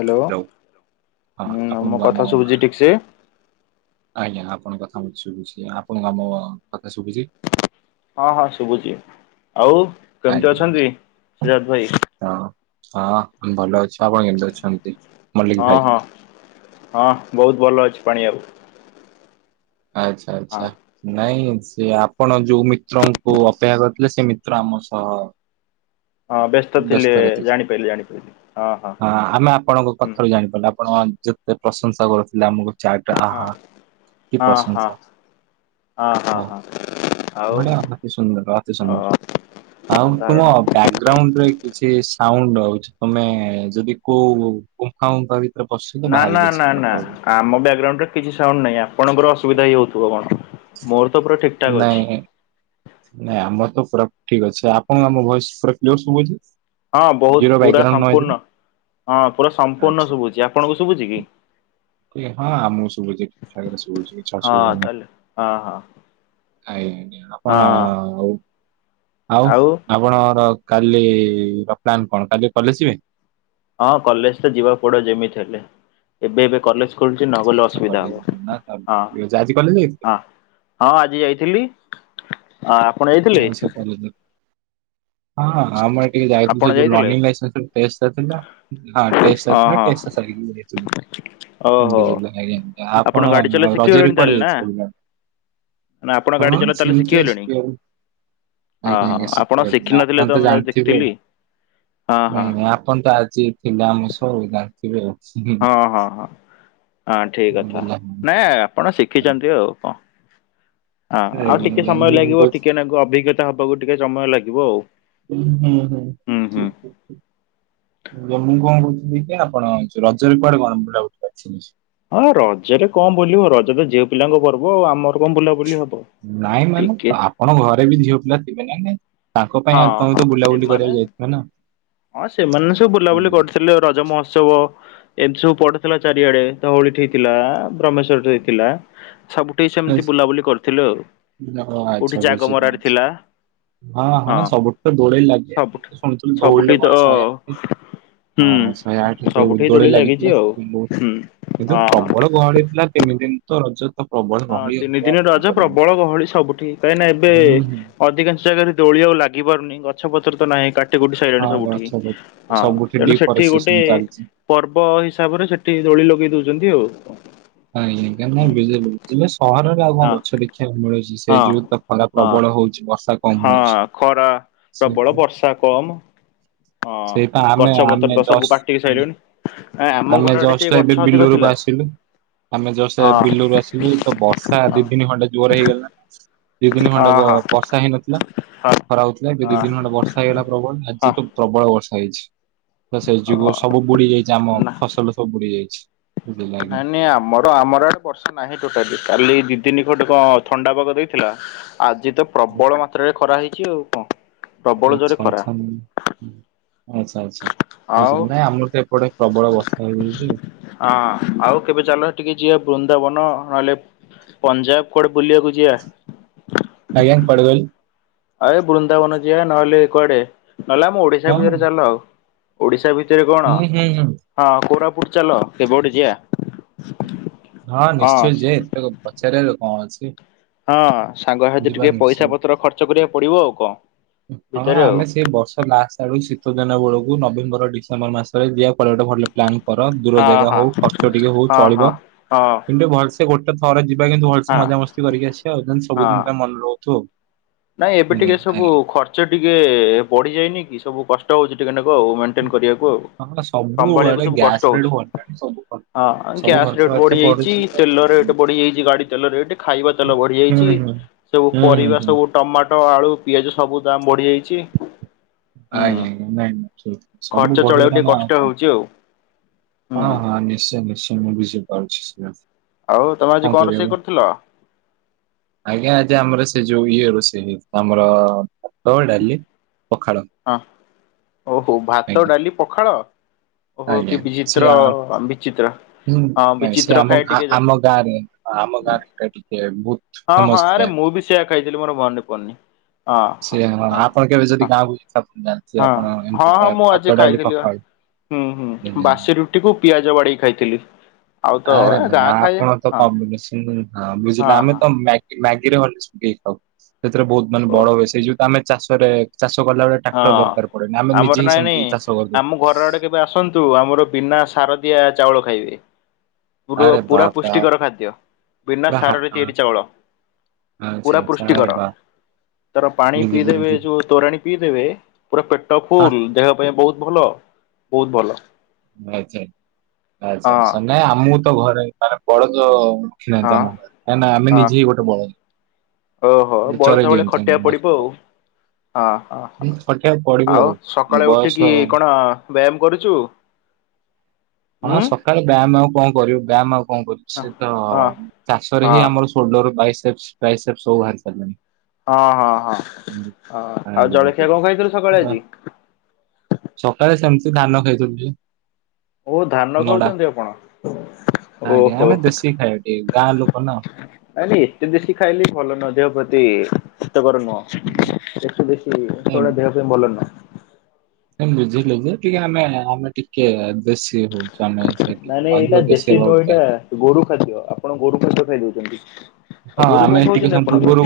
Hello ହଁ ହୁଁ ମୋ ଆପଣଙ୍କୁ ଆମ କଥା ଶୁଭୁଚି ଠିକସେ? ଆଜ୍ଞା ଆପଣଙ୍କ କଥା ମୋତେ ଶୁଭୁଚି ଆପଣଙ୍କୁ ଆମ କଥା ଶୁଭୁଚି? ହଁ ହଁ ଶୁଭୁଛି ଆଉ କେମିତି ଆଜ୍ଞା ଅଛନ୍ତି ସୁରଜ ଭାଇ? ହଁ ହଁ ମୁଁ ଭଲ ଅଛି। ହଁ ହଁ ହଁ ବହୁତ ଭଲ ଅଛି ପାଣି ବାବୁ। ଆଛା ହଁ ଆଛା ନାଇଁ ସେ ଆପଣ ଯୋଉ ମିତ୍ରଙ୍କୁ ଅପେକ୍ଷା କରିଥିଲେ ସେ ମିତ୍ର ଆମ ସହ ହଁ ବ୍ୟସ୍ତ ଥିଲେ ବ୍ୟସ୍ତରେ ଥି ଜାଣିପାରିଲି ଜାଣିପାରିଲି ହଁ ଆମେ ଆପଣଙ୍କ ହୁଁ କଥାରୁ ଜାଣିପାରିଲୁ। ଆପଣ ଯେତେ ପ୍ରଶଂସା କରୁଥିଲେ ଆମକୁ ଚାଟ ହଁ ଆହା କି ପ୍ରଶଂସା। ଅଁ ହଁ ହଁ। ବଢ଼ିଆ ଅତି ସୁନ୍ଦର ଅତି ଆଉ ସୁନ୍ଦର ଆଉ ତୁମ ସାଧାରଣ ବ୍ୟାଗ୍ରାଉଣ୍ଡରେ କିଛି ସାଉଣ୍ଡ ଆଉଚି ତମେ ଯଦି କୋଉ ଗୁମ୍ଫା ଉମ୍ଫା ଭି ନା ନା ନା ନା ଆମ ବ୍ୟାକଗ୍ରାଉଣ୍ଡରେ କିଛି ସାଉଣ୍ଡ ନାହିଁ। ଆ ପଣଙ୍କର ଅସୁବିଧା ହିଁ ହୋଉଥିବ କି କଣ ମୋର ତ ପୁରା ଠିକ ଠାକ୍ ଅଛି ନାଇଁ ନାଇଁ ଆମ ତ ପୁରା ଠିକ୍ ଅଛି ଆପଣ ଆମ ଭଏସ ପୁରା କ୍ଲିୟର ଶୁଭୁଚି? ହଁ ବୋହୁତ ପୁରା ସମ୍ପୂର୍ଣ୍ଣ। ହଁ ପୁରା ସମ୍ପୂର୍ଣ୍ଣ ଶୁଭୁଚି ଆପଣଙ୍କୁ ଶୁଭୁଚି କି? ୟେ ହଁ ଆମକୁ ଶୁଭୁଚି ଠିକ୍ ଠାକ୍ ରେ ଶୁଭୁଚି କିଛି ହଁ ଅସୁବିଧା ନାହିଁ। ତାହେଲେ ହଁ ହଁ ଆଜ୍ଞା ହଁ ଆପଣ ଆଉ ଆଉ ଆପଣର କାଲିର ପ୍ଲାନ କଣ କାଲି କଲେଜ ଯିବେ? ହଁ କଲେଜ ତ ଯିବାକୁ ପଡିବ ଯେମିତି ହେଲେ ଏବେ ଏବେ କଲେଜ ଖୋଲିଚି ନଗଲେ ଆଚ୍ଛା ଅସୁବିଧା କଲେଜ ହବ ଯିବେ ନା ତା- ହଁ ଠିକ ଅଛି ଆଜି କଲେଜ ଯାଇଥିଲେ? ହଁ। ହଁ ଆଜି ଯାଇଥିଲି। ଆଁ ଆପଣ ଯାଇଥିଲେ? ହଁଁ ଆମର ଟିକେ ଯାଇଥିଲୁ ଆପଣ ସେ ଯୋଉ ଯାଇଥିଲେ ଲର୍ନିଙ୍ଗ [unintelligible] ଟେଷ୍ଟ ଟା ଥିଲା। ହଁ ଟେଷ୍ଟ ଟା ହଁ ଥିଲା ହଁ। ଟେଷ୍ଟ ଟା ସା ରିକି ଯାଇଥିଲୁ। ଓହୋ [unintelligible] ଆପଣ ଗାଡି ଚଲା ଶିଖିଗଲେଣି ରଜରେ କୁଆଡେ ତାହେଲେ ନା? ଯାଇଥିଲେ ବୁଲି? ନା ଆପଣ ଗାଡି ହଁ ଚଲା ତାହେଲେ ସେମିତି ଶିଖିଗଲେଣି [unintelligible] ହଁ ଆଜ୍ଞା ହଁ ଆଜ୍ଞା ଆପଣ ଶିଖିବୁ ଶିଖିନଥିଲେ ଆପଣ ତ ମୁଁ ଜାଣିଥିବେ ଆଉ। ଦେଖିଥିଲି। ହଁ ହଁ ନାଇଁ ନାଇଁ ଆପଣ ତ ଆଜି ଥିଲେ ଆମ ସହ ଜାଣିଥିବେ ଆଉ। ହୁଁ, ହଁ ହଁ ହଁ ଅ ଠିକ କଥା ବୁଝିଲେ। ଆଜ୍ଞା ନାଇଁ ଆପଣ ଶିଖିଚନ୍ତି ଆଉ କଣ। ହଁ ଆଉ ଟିକେ ଆଜ୍ଞା। ସମୟ ମୁଁ ଲାଗିବ କହୁଛି- ଟିକେ ନାକୁ ଅଭିଜ୍ଞତା ହବାକୁ ଟିକେ ସମୟ ଲାଗିବ ଆଉ। ଉଁ ହୁଁ ହୁଁ ଠିକ୍ ଠିକ୍ ଠିକ୍। ଏ ଯୋଉ ମୁଁ କଣ କହୁଥିଲି କି ଆପଣ ଯୋଉ ରଜରେ କୁଆଡେ କଣ ବୁଲା ବୁଲି କରିଥିଲେ? ହଁ ରଜରେ କଣ ବୁଲିବ ରଜ ତ ଝିଅ ପିଲାଙ୍କ ପର୍ବ ଆଉ ଆମର କଣ ବୁଲାବୁଲି ହବ। ନାଇଁ ମାନେ ଟିକେ ଆପଣ ଘରେ ବି ଝିଅ ପିଲା ଥିବେ ନାଇ ନାଇଁ। ତାଙ୍କ ପାଇଁ ଆ ହଁ ତମେ ହଁ ତ ବୁଲାବୁଲି ସେମାନେ କରିବାକୁ ଯାଇଥିବ ନା? ହଁ ସେମାନେ ସବୁ ବୁଲାବୁଲି କରୁଥିଲେ ରଜ ମହୋତ୍ସବ। ଏମିତି ସବୁ ପଡେଥିଲା ଚାରିଆଡେ ଧହୁଉଳିଠେ ହେଇଥିଲା ବ୍ରହ୍ମେଶ୍ଵର ଠେ ହେଇଥିଲା। ସବୁଠି ସେମିତି ସେଥିପାଇଁ। ବୁଲାବୁଲି କରିଥିଲୁ ଆଉ ଓ ଆଚ୍ଛା କୋଉଠି ବୁଝିଲି। ଜାଗମରାରେ ଥିଲା। ହଁ ସବୁଠି ତ ଦୋଳି ଲାଗେ ସବୁଠି ଶୁଣିଥିଲି ଧଉଳିରେ ସବୁଠି କଣ ତ ଶହେ ଆଠ ହୁଁ ହଁ ଶହେ ଆଠ ଦ ସବୁଠି ଦୋଳି ଲାଗିଛି ଲାଗିଥିଲା ଆଉ [unintelligible] ହୁଁ ଏ ଯୋଉ ହଁ ହଁ। ପ୍ରବଳ ଗହଳି ଥିଲା ତିନି ଦିନ ତ ରଜ ତ ପ୍ରବଳ ହଁ ଗହଳି ତିନି ହବ ଆଉ ଦିନ କଣ ରଜ କରିବି। ପ୍ରବଳ ଗହଳି ସବୁଠି କାହିଁକି ଏବେ ହୁଁ ହୁଁ ଅଧିକାଂଶ ଜାଗାରେ ଦୋଳି ଆ ଲ ଲାଗି ପାରୁନି ଗଛପତ୍ର ତ ନାହିଁ କା ଟି କୁଟି ଗୋଟେ ହଁ ସାଇିଲାଣି ଗଛ ସବୁଠି ବ- ହଁ ସବୁଠି ତେଣୁ ସେଠି ଡିଫରେଷ୍ଟେସନ ଗୋଟେ ଚାଲିଛି। ପର୍ବ ହିସାବରେ ସେଠି ଦୋଳି ଲଗେଇ ଦଉଚନ୍ତି ଆଉ। ନାଇଁ ଆଜ୍ଞା ହୁଁ [unintelligible] ସହରରେ ଆଉ କଣ ହଁ ଗଛ ଦେଖିବାକୁ ମିଳେ ସେ ହଁ। ଯୁଗୁରୁ ତ ଖ ହଁ ପ୍ରବଳ ହଉଚି ବର୍ଷା କମ ହଁ ହଉଛି। ଖରା ସେ ପ୍ରବଳ ବର୍ଷା କମ। ହଁ ସେଇପା ଆମେ ଗଛ ପତ୍ର ଆମେ ତ ସବୁ ଜଷ୍ଟ କାଟିକି ସାଇଲୁନି। ଆମେ ଯଷ୍ଟ ଏବେ ବିଲୋରୁ ପା ଆସିଲୁ। ଆମେ ଯଉ ସେ ହଁ ବିଲୁରୁୁ ଆସିଲୁ ତ ବର୍ଷା ହଁ ଦିଇ ତିନି ଖଣ୍ଟେ ଜୋର ହେଇଗଲା। ଦିଇ ତିନି ଖଣ୍ଡେ ହଁ ହଁ ବ-ବର୍ଷା ହେଇନଥିଲା। ହଁ। ଖରା ହୋଉଥିଲା ଏବେ ଦିଇ ଅ ଦିନ ଖଣ୍ଡେ ବର୍ଷା ହେଇଗଲା ପ୍ରବଳ ଆଜି ହଁ ତ ପ୍ରବଳ ବର୍ଷା ହେଇଚି ତ ସେ ଯୋଗୁ ଅ ସବୁ ବୁଡି ଯାଇଚି ଆମ ନା ଫସଲ ସବୁ ବୁଡି ଯାଇଛି। ବୁଝିଲ ଆଜ୍ଞା। ନାଇଁ ନାଇଁ ଆମର ଆମର ଆଡେ ବର୍ଷା ନାହିଁ ଟୋଟାଲି କାଲି ଦି ତିନି ଖଟ କଣ ଥଣ୍ଡାପାଗ ଦେଇଥିଲା। ଆଜି ତ ପ୍ରବଳ ମାତ୍ରାରେ ଖରା ହେଇଚି ଆଉ କଣ। ପ୍ରବଳ ଜୋରେ ଆଛା ଖରା। ଆଛା ହୁଁ ହୁଁ ଆଛା। ଆଛା ଆଛା ଆଉ ବୁଝିଲ ନାଇଁ ଆମର ତ ଏପଟେ ପ୍ରବଳ ବର୍ଷା ହେଇଯାଇଚି ଆଉ। ହଁ ଆଉ କେବେ ଚାଲ ହେଟିକି ଯିିବା ବୃନ୍ଦାବନ ନହେଲେ ପଞ୍ଜାବ କୁଆଡେ ବୁଲିବାକୁ ଯିବା। [unintelligible] ଆ ଏ ବୃନ୍ଦାବନ ଯିଆ ନହେଲେ କୁଆଡେ ନହେଲେ ଆମ ଓଡିଶା ହଁ ଭିତରେ ଚାଲ ଆଉ ଓଡିଶା ଭିତ ତରେ କଣ ହୁଁ ହୁଁ ହୁଁ। ହଁ କୋରାପୁଟ ଚାଲ କେବେ ଗୋଟେ ଯିଆ। ହଁ ନିଶ୍ଚୟ ଯେ ତାକୁ ପଚାରେ ଆଗ କଣ ଅଛି। ହଁ ସାଙ୍ଗସାଥିରେ ଯିବା ଟିକେ ନିଶ୍ଚୟ ପଇସା ପତ୍ର ଖର୍ଚ୍ଚ କରିବାକୁ ପଡିବ ଆଉ କଣ। ହଁ ଭିତରେ ଆଉ ଆମେ ସେଇ ବର୍ଷ ଲାଷ୍ଟ ଆଡୁ ଶୀତ ଦିନ ବେଳକୁ ନବମ୍ବର ଡିସେମ୍ବର ମାସରେ ଯିବା ପ ଗୋଟେ ଭଲ ପ୍ଲନ୍ କର ଦୂର ହଁ ଜାଗା ହଁ। ହୋଉ ଖର୍ଚ୍ଚ ଟିକେ ହୋଉ ହଁ ହଁ ଚଳିବ। ହଁ କିନ୍ତୁ ଭଲସେ ଗୋଟେ ଥରେ ଯିବା କିନ୍ତୁ ଭଲସେ ହଁ ମଜାମସ୍ତି କରିକି ଆସିବା। ଯେନ୍ତି ହଁ। ସବୁଦିନ ପାଇଁ ଭଲ ହୋହୁଥିବ ଆଉ। ନାଇଁ ଏବେ ହୁଁ, ଟିକେ ସବୁ ଖର୍ଚ୍ଚ ଟିକେ ବଢିଯାଇନି କି ସବୁ କଷ୍ଟ ହୋଉଚି ଟିକେ ନା ବ ଆଉ ମେଣ୍ଟେନ କରିବାକୁ ଆଉ ଆଜ୍ଞା ହଁ ସମ୍ଭାଳିବାକୁ ସବୁଆଡେ ସବୁ କଷ୍ଟ ଗ୍ୟାସ୍ ରେଟ୍ ହୋଉଛି। ବଢିଲାଣି ସବୁ ଖ- ହଁ ସବୁ ଗ୍ୟାସ ଖର୍ଚ୍ଚ ରେଟ୍ ବାର୍ଚ୍ଚ ବଢିଯାଇଛି ବଢୁଛି ତେଲ ହୁଁ ରେଟ୍ ବଢି ଯାଇଛି ଗାଡି ତେଲ ରେଟ୍ ଖାଇବା ତେଲ ହୁଁ ବଢିଯାଇଛି। ହୁଁ ସବୁ ହୁଁ ପରିବା ହୁଁ ସବୁ ଟମାଟ ଆଳୁ ପିଆଜ ସବୁ ଦାମ ବଢିଯାଇଛି। ଆଜ୍ଞା ନାଇ। ସ-ସବୁ ଖର୍ଚ୍ଚ ଚଳେଇବାକୁ ଟିକେ ବଢିଗଲାଣି ଆଉ କଷ୍ଟ କଣ ହଉଛି ଆଉ ହଁ ହୁଁ ହଁ ନିଶ୍ଚୟ ନିଶ୍ଚୟ ମୁଁ ବୁଝିବି। [unintelligible] ଆଉ ତମେ ଆଜି କଣ ରୋଷେଇ କରିବା କରିଥିଲ? ଆଜ୍ଞା ଆଜି ଆମର ସେ ଯୋଉ ଇଏ ସେ ଆମର ଭାତ ଡାଲି ପଖାଳ। ହ ଓହୋ ଭାତ ଆଜ୍ଞା ଡାଲି ପଖାଳ। ଓହୋ ଆଜ୍ଞା କି ସେ ବିଚିତ୍ର ଆ ବିଚିତ୍ର। ହୁଁ ହଁ ନାଇଁ ସେ ବିଚିତ୍ର ଆମ ଖାଏ ଟିକେ ଯା ଆମ ଗାଁରେ ଆମ ଗାଁ। [unintelligible] ହଁ ହଁ ଆରେ ମୁଁ ବି ସେଇଆ ଖାଇଥିଲି ମୋର ମାନେ ପଡିନି। ହଁ ସେ ଆପଣ କେବେ ଯଦି ହଁ ଗାଁକୁ ଯାଇଥିବେ ଆପଣ ଜାଣିଥିବେ ହଁ ଆପଣ ଏମିତି ହଁ ଖାଇବା ମୁଁ ଭାତ ଆଜି ଡାଲି ଖାଇଥିଲି ବା। ପଖାଳ। ହୁଁ ହୁଁ ଆଜ୍ଞା। ବାସି ରୁଟିକୁୁ ପିଆଜ ବଡ଼ି ଖାଇଥିଲି। ଆଉ ତ ଆରେ ଏ ଭାଇ ଗାଁ ଖାଇବା ଆପଣ ତ ହଁ। କବ। [unintelligible] ହଁ ବୁଝିଲେ ଆମେ ତ ମ୍ୟା-ମ୍ୟାଗିରେ [unintelligible] ଖାଉ ସେଥିରେ ବହୁତ ମାନେ ଓ ବଡ ହୁଏ ସେଇ ଯୋଉ ଆମେ ଚାଷରେ ଚାଷ କଲା ବେଳେ ହଁ ଟ୍ରାକ୍ଟର ଦରକାର ପଡେନି ଆମେ ନିଜେ ଆମର ହିଁ ନାଇଁ ସେମିତି ନାଇଁ ଚାଷ କରିଦଉ। ଆମ ଘର ଆଡେ କେବେ ଆସନ୍ତୁ ଆମର ବିନା ସାରଦିଆ ଚାଉଳ ଖାଇବେ। ଆରେ ପୁର-ପୁରା ବାପ୍ ରେ ବାପ୍ ପୁଷ୍ଟିକର ଖାଦ୍ୟ ବିନା ପୁରା ହା ସାରରେ ଆ- ତିଆରି ଚାଉଳ ଆଚ୍ଛା ପୁରା ଆଚ୍ଛା ଆରେ ପୃଷ୍ଟିକର ବା ତାର ପାଣି ବୁଝିଲି ପିଇଦେବେ ବୁଝିଲି ଯୋଉ ତୋରାଣୀ ପିଇ ଦେବେ ପୁରା ପେଟ ଆ ଫୁଲ ଦେହ ପାଇଁ ବହୁତ ଭଲ ବହୁତ ଭଲ। ଆଚ୍ଛା ଆଚ୍ଛା ହଁ [unintelligible] ଆମକୁ ଘର ସାରା ପଡେତ। କେହି ନାହାଁନ୍ତି ହଁ ଆମ ଘରେ, କାହିଁକିନା ଆମେ ହଁ ନିଜେ ଗୋଟେ ବଳ। ଓହୋ ବଳଦ ଭଳିଆ ଖଟିବାକୁ ପଡିବ ଆଉ ହଁ ହଁ ଉଁ, ହଁ ଖଟିବାକୁ ପଡିବ ଆଉ ସକାଳେ ଉଠିକି ବୟସ କଣ ବ୍ୟାୟାମ୍ କରୁଛୁ? ହଁ ଉଁ ସକାଳେ ବ୍ୟାୟାମ ଆଉ କଣ କରିବୁ ବ୍ୟାୟାମ ଅ କଣ କରୁଛି ହଁ ସେ ତ ହଁ ଚାଷରେ ହଁ ହିଁ ଆମର ସୋଲଡର ବାଇସେସ ବାଇସେସ ବାହାରି ସାରିଲାଣି। ହଁ ହଁ ହଁ ଆଉ ଜଳଖିଆ କଣ ଖାଇଥିଲୁ ସକାଳେ ଆଜି? ସକାଳେ ସେମିତି ଧାନ ଖାଇଥିଲୁ ଜି ଓ ଧାନ ଖାଉଛନ୍ତି ଆପଣ ଆଜ୍ଞା ଓହୋ। ଆମେ ଦେଶୀ ଖାଇବା ଟିକେ ଗାଁ ଲୋକ ନା। ନାଇଁ ନାଇଁ ଏତେ ଦେଶୀ ଖାଇଲେ ବି ଭଲ ନୁହଁ, ଦେହ ପ୍ରତି ହିତକର ନୁହଁ ଦେଶୀ ଦେଶୀ ଜିନିଷ ଗୁରା ଦେହ ପାଇଁ ଭଲ ନୁହଁ। ସେ ବୁଝିଲେ ଯେ ଟିକେ ଆମେ ଆମେ ଟିକେ ବେଶି ହଉ। ନାଇଁ ନାଇଁ ଏଇଟା ଦେଶୀ ନୁହଁ ଏଇଟା ଗୋରୁ ଖାଦ୍ୟ। ଆପଣ ଗୋରୁ ଖାଦ୍ୟ ଖାଇଦୋଉଛନ୍ତି। ହଁ ଆମେ ଟିକେ ସମୟ ପୂର୍ବରୁ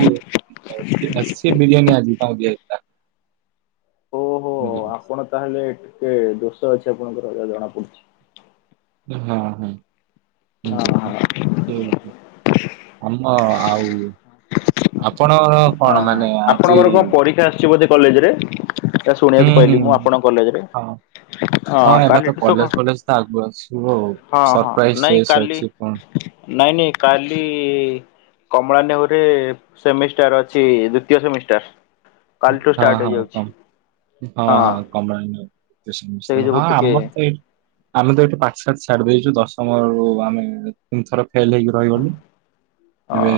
ଆସିଚି ବିରିୟାନୀ ଆଜି। [unintelligible] ଓହୋ ଆପଣ ତାହେଲେ ଟିକେ ଦୋଷ ଅଛି ଆପଣଙ୍କର ଯାହା ଜଣା ପଡୁଛି। ହଁ ହଁ। ହଁ ହଁ [unintelligible] ଆମ ଆଉ ଆ ହଁ ଆପଣଙ୍କର କଣ ପରୀକ୍ଷା ଆସିଛି ବୋଧେ କଲେଜରେ ତା ହୁଁ ଶୁଣିବାକୁ ହୁଁ ପାଇଲିି ମୁଁ ଆପଣଙ୍କ କଲେଜରେ ହଁ ହଁ ଏଇନା ତ କାଲିଠୁ ସ କ କଲେଜ ଫଲେଜ ତ ଆଗକୁ ଆସିବ ଆଉ। ହଁ ହଁ ସରପ୍ରାଇଜ ନାଇଁ ଚେସ୍ କାଲି ଅଛି କଣ ନାଇଁ ନାଇଁ କାଲି କମଳା ନେଉ ସେମିଷ୍ଟାର୍ ଅଛି ଦ୍ଵିତୀୟ ସେମିଷ୍ଟାର୍ କାଲିଠୁ ହଁ ଷ୍ଟାର୍ଟ ହଁ ହୋଇଯାଉଛି। କମ୍ ହଁ ହଁ [unintelligible] ସେଇ ଯୋଗୁ ଆମର ଟିକେ ତ ଏଠି ଆମେତ ପାଞ୍ଚ ଛାଡ଼ି ଦେଇଛୁ ଦଶମରୁ ଆମେ, ତିନିଥର ଫେଲ୍ ହେଇକି ରହିଗଲୁ। ହଁ ଏବେ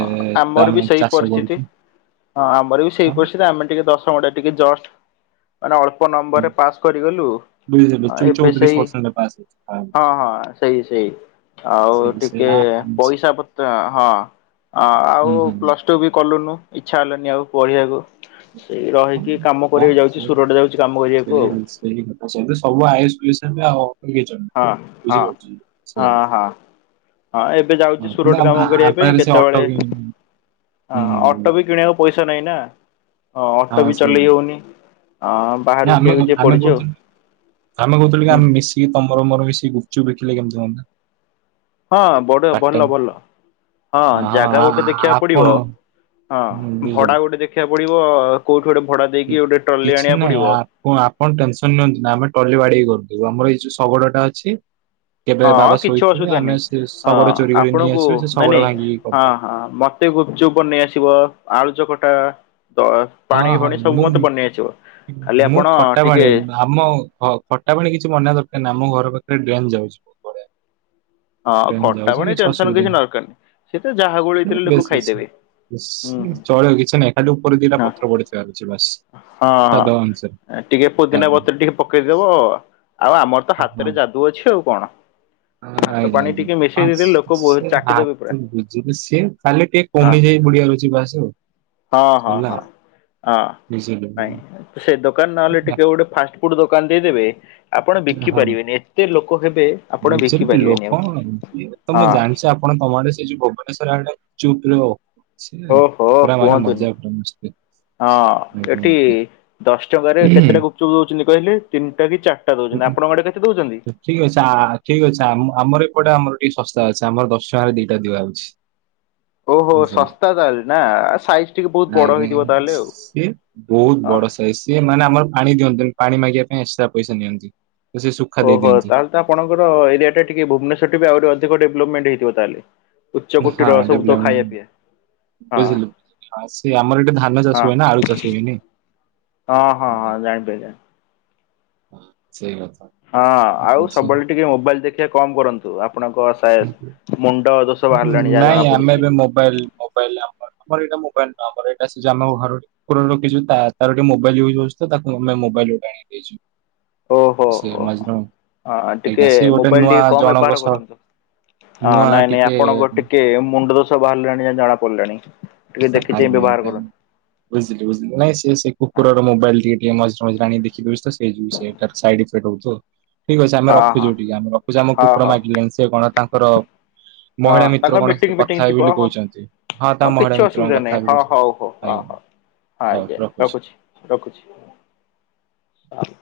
ତ ଆମର ବି ଆମେ ସେଇ ଚାଷ ପରିସ୍ଥିତି କରୁଛୁ। ହଁ ଆମର ବି ସେଇ ପରିସ୍ଥିତି ଆମେ ଟିକେ ଦଶ ଦଶମଟା ଟିକେ ଜଷ୍ଟ ମାନେ ଅଳ୍ପ ନମ୍ୱର୍ ରେ ପାସ୍ କରିଗଲୁ ବୁଝିଲୁ ହଁ ଏବେ ଚଉତିରିଶ ସେଇ ପରସେଣ୍ଟ ପାସ୍ ହେଇଛି। ହଁ ହଁ ସେଇ ସେଇ ଆଉ ସେ ସେ ଟିକେ ନା ହୁଁ ପଇସା ପତ୍ର ହଁ ଅ ଆଉ ହୁଁ ପ୍ଲସ୍ ଟୁ, ବି କଲୁନୁ ଇଛା ହେଲାନି ଆଉ ପଢିବାକୁ। ସେଇ ହଁ ରହିକି କାମ ହଁ କରିବାକୁ ସେ ଯାଉଛି ସୁରାଟ୍ ଯାଉଛି କାମ କରିବାକୁ ସେଇ ଆଉ। ତେବେ ଆଉ ଅଟକେଇଛନ୍ତି। ହଁ ହଁ ବୁଝିପାରୁଛି ହଁ ସେଇଆ ହଁ। ହଁ ଏବେ ହଁ, ଯାଉଛି କିନ୍ତୁ ସୁରଟ ଆମ ଆ କାମ ଆ କରିବା ପାଇଁ ପାଖରେ ସେ ଅଟୋ କେତେବେଳେ। କି ହଁ ହୁଁ ଅଟୋ ବି କିଣିବାକୁ ପଇସା ନାହିଁ ନା ହଁ ଅଟୋ ବି ଚଲେଇ ହଉନି। ହଁ ନା ବାହାରକୁ ଆମେ ଟିକେ ଟିକେ ଆମେ ପଡୁଛି ଆଉ କହୁଥିଲୁ ଆମେ କହୁଥିଲୁ କି ହୁଁ ଆମେ ମିଶିକି ତମ ମର ମୋର ମିଶିକି ଗୁପଚୁପ୍ ବିକିଲେ କେମିତି ହୁଅନ୍ତା? ହଁ ବଡିଅ ପାର୍ଟ ଭଲ ଟାଇମ ଭଲ। ହଁ ଜାଗା ଆ- ଗୋଟେ ଆ- ଦେଖିବାକୁ ପଡିବ ଆପଣ ହଁ ଭଡା ଗୋଟେ ଦେଖିବାକୁ ପୁଡିବ କୋଉଠୁ ଗୋଟେ। ଭଡା ଉଁ ଦେଇକି ଗୋଟେ ଟ୍ରଲି କିଛି ଆଣିବାକୁ ନାଇଁ ପଡିବ। ଆପଣ ଆପଣ ଟେନସନ୍, ନିଅନ୍ତୁନି ଆମେ ଟଲି ବାଡେଇ କି କରୁ। ଏଇ ଯୋଉ ଆମର ଏଇ ଯୋଉ ଶଗଡଟା ଅଛି। କେବେ ହଁ ବାବା କିଛି ଶୋଇଥିବେ ଅସୁବିଧା ନାହିଁ ଆମେ ସେ ହଁ ଶଗଡ଼ ଚୋରି କରି ଆପଣଙ୍କୁ ନେଇଆସିବା ସେ ନାଇଁ ଶଗଡ଼ ନାଇଁ ଭାଙ୍ଗିକି ହଁ କରିଦବା। ହଁ ମତେ ଗୁପଚୁପ୍ ବନେଇ ଆସିବ। ଆଳୁ ଚକଟା। ତ ହଁ ପାଣି, ହଁ ଫଣି ସବୁ ମୁଁ ମତେ ବନେଇ ଆସିବ। ଖାଲି ମୁଁ ଆପଣ ଖଟା ପାଣି ଟିକେ ଆମ ଖ ଖଟା ପାଣି କିଛି ବନେଇବା ଦରକାର ନାହିଁ। ଆମ ଘର ପାଖରେ ଡ୍ରେନ ଯାଉଛି ବହୁତ ବଢିଆ। ହଁ ଡ୍ରେନ୍ ଖଟା ଯାଉଛି ପାଣି ଟେନସନ ଅସୁବିଧା କିଛି ନରକାର ନାହିଁ, ସେ ତ ଯାହା ଗୋଳେଇଦେଲେ ଲୋକ ଖାଇଦେବେ। ଇସ, ହୁଁ ହୁଁ ଚଳିବ କିଛି ନାହିଁ ଖାଲି ଉପରେ ଦିଟା ପ ହଁ ଅନୁସାରେ ହଁ ଟିକେ ପୋଦିନା ପତ୍ର ଆଜ୍ଞା ଟିକେ ପକେଇଦବ ଆଉ' ଆମର ତ ହଁ ହାତରେ, ଯାଦୁ ଅଛି ଆଉ' କଣ? ଆଜ୍ଞା ହାତ ଆଜ୍ଞା ପାଣି [unintelligible] ଟିକେ ମିଶେଇ ଦେଇଦେଲେ ଲୋକ ବହୁତ ଚାଟିଦେବେ ପୁରା ହଁ ପଡିଆରୁ ଯିବା ଆସ ଆଉ। ହଁ, ହଁ, ସରିଲା ହଁ। ଆଉ ହଁ ବୁଝିଲି ନାଇଁ ସେ ଦୋକାନ ନହେଲେ ଟିକେ ଗୋଟେ ଫାଷ୍ଟଫୁଡ ଦୋକାନ ଦେଇଦେବେ? ଆପଣ ବିକି ହଁ। ପାରିବେନି, ଏତେ ଲୋକ ହେବେ ଆପଣ ବିକି ବୁଝିଲି ପାରିବେନି ଆଉ ଲୋକ, ତମେ ହଁ। ଜାଣିଛ ଆପଣ ତମ ଆଡେ ସେ ଯୋଉ ଭୁବନେଶ୍ଵର, ଆଡେ ଗୁପଚୁପ ପ୍ରିୟ ସେ ଓହୋ ପୁରା ମାନେ କୁହନ୍ତୁନି ମଜାକ୍ ଟା ମସ୍ତି ହଁ ଏଠି ଦଶ ଟଙ୍କାରେ କେତେଟା ଗୁପଚୁପ ଦଉଚନ୍ତି କହିଲେ? ତିନି ଠିକ ଅଛି। ଆ' ଠିକ ଅଛି ଆମର, ଏପଟେ ଆମର ଏଇଠି ଶସ୍ତା ଅଛି। ଆମର ଦଶ ଟଙ୍କାରେ ଦିଟା, ଦିଆହୋଉଛି। ଓହୋ ଶସ୍ତା ତାହେଲେ ନା ସାଇଜ ଟିକେ ବହୁତ ନାଇଁ ବଡ ହେଇଥିବ ଆଜ୍ଞା। ତାହେଲେ ଆଉ ସିଏ ବହୁତ ହଁ ବଡ ସାଇଜ ସିଏ ମାନେ ଆମର ପାଣି ଦିଅନ୍ତିନି। ପାଣି ମାଗିବା ପାଇଁ, ଏକ୍ସଟ୍ରା ପଇସା ନିଅନ୍ତି। ତ ସେ ସୁଖା ଦେଇ ଓହୋ ଦିଅନ୍ତି ତାହେଲେ ତ ଆପଣଙ୍କର ଏରିଆ ଟା ଟିକେ ଭୁବନେଶ୍ୱରଠୁ ବି ଆହୁରି ଅଧିକ ଡେଭଲପମେଣ୍ଟ ହେଇଥିବ ତାହେଲେ। ଉଚ୍ଚ ହଁ କୋଟିର ସବୁତ ଡେଭଲପମେଣ୍ଟ ଖାଇବା ପିଇଆ। ବୁଝିଲୁ ସେ ଆମର ଏଠି ଧାନ ହଁ ଚାଷ ହୁଏ ନା ଆଳୁ ଚାଷ ହୁଏନି। ହଁ ହଁ ହୁଁ, ହଁ ଜାଣିପାଇଲି ଜାଣିପାଇ ସେଇ, ବା ହଁ ଆଉ ସବୁବେଳେ ଟିକେ ମୋବାଇଲ ଦେଖିବା କମ କରନ୍ତୁ। ଆପଣଙ୍କ ସା ମୁଣ୍ଡ ଦୋଷ ହୁଁ ବାହାରିଲାଣି ଯାହା ନାଇଁ ଜଣା ଆମେ ପଡୁଛି ଏବେ ମୋବାଇଲ ମୋବାଇଲ ଆମର ଆମର ଏଟା ମୋବାଇଲ ନୁହଁ। ଆମର ଏଟା ସେ ଯୋଉ, ଘରର କୁକୁର ରଖିଛୁ। ତା, ତାର ଗୋଟେ ମୋାଇଲ ଇଉଜ ହଉଚି ତ, ତାକୁ ଆମେ ମୋବାଇଲ ଗୋଟେ ଆଣି [unintelligible] ଓହୋ ସେ ହୋ ହୋ। ମଜନୁ ହଁ ଟିକେ ଆଜ୍ଞା। ସେ ବି ଗୋଟେ ମୋବାଇଲ ନୂଆ ଟିକେ କମ ଜଣଙ୍କ ବ୍ୟବହାର ସହ କରନ୍ତୁ। ହଁ ନୂଆ ନାଇଁ ନାଇଁ ଟିକେ ଆପଣଙ୍କ ଟିକେ ମୁଣ୍ଡ ଦୋଷ ବାହାରିଲାଣି ଯାହା ଜଣାପଡ଼ିଲାଣି। ଆଜ୍ଞା, ଆଜ୍ଞା। ବୁଝିଲି, ବୁଝିଲି ନାଇଁ ସେ, ସେ କୁକୁରର ମୋବାଇଲ ଟିକେ, ଟିକେ ମଝିରେ ମଝିରେ ଆଣି ବିକି ଦଉଚି ତ, ସେ ଯୋଉ ସେ ସାଇଡ ଇଫେକ୍ଟ ରହୁଥିବ। ଠିକ୍ ଅଛି ଆମେ ହଁ ହଁ ରଖୁଛୁ ଟିକେ ଆମେ ରଖୁଛୁ। ଆମ ହଁ କୁକୁର ହଁ ମାଗିଲେଣି ସିଏ କଣ ତାଙ୍କର ହଁ ମହିଳା ମିତ୍ର ତାଙ୍କର କଣ, ସେ ମିଟିଂ କଥା ଫିଟିଂ ହେବେ ବୋଲି କହୁଛନ୍ତି। ହଁ, ତା ମହିଳା ମି ଶୁଭ ଜନେ, ହଁ ହଉ ହଉ ହଁ ହଉ ହଁ ଆଜ୍ଞା ରଖୁଛି ରଖୁଛି।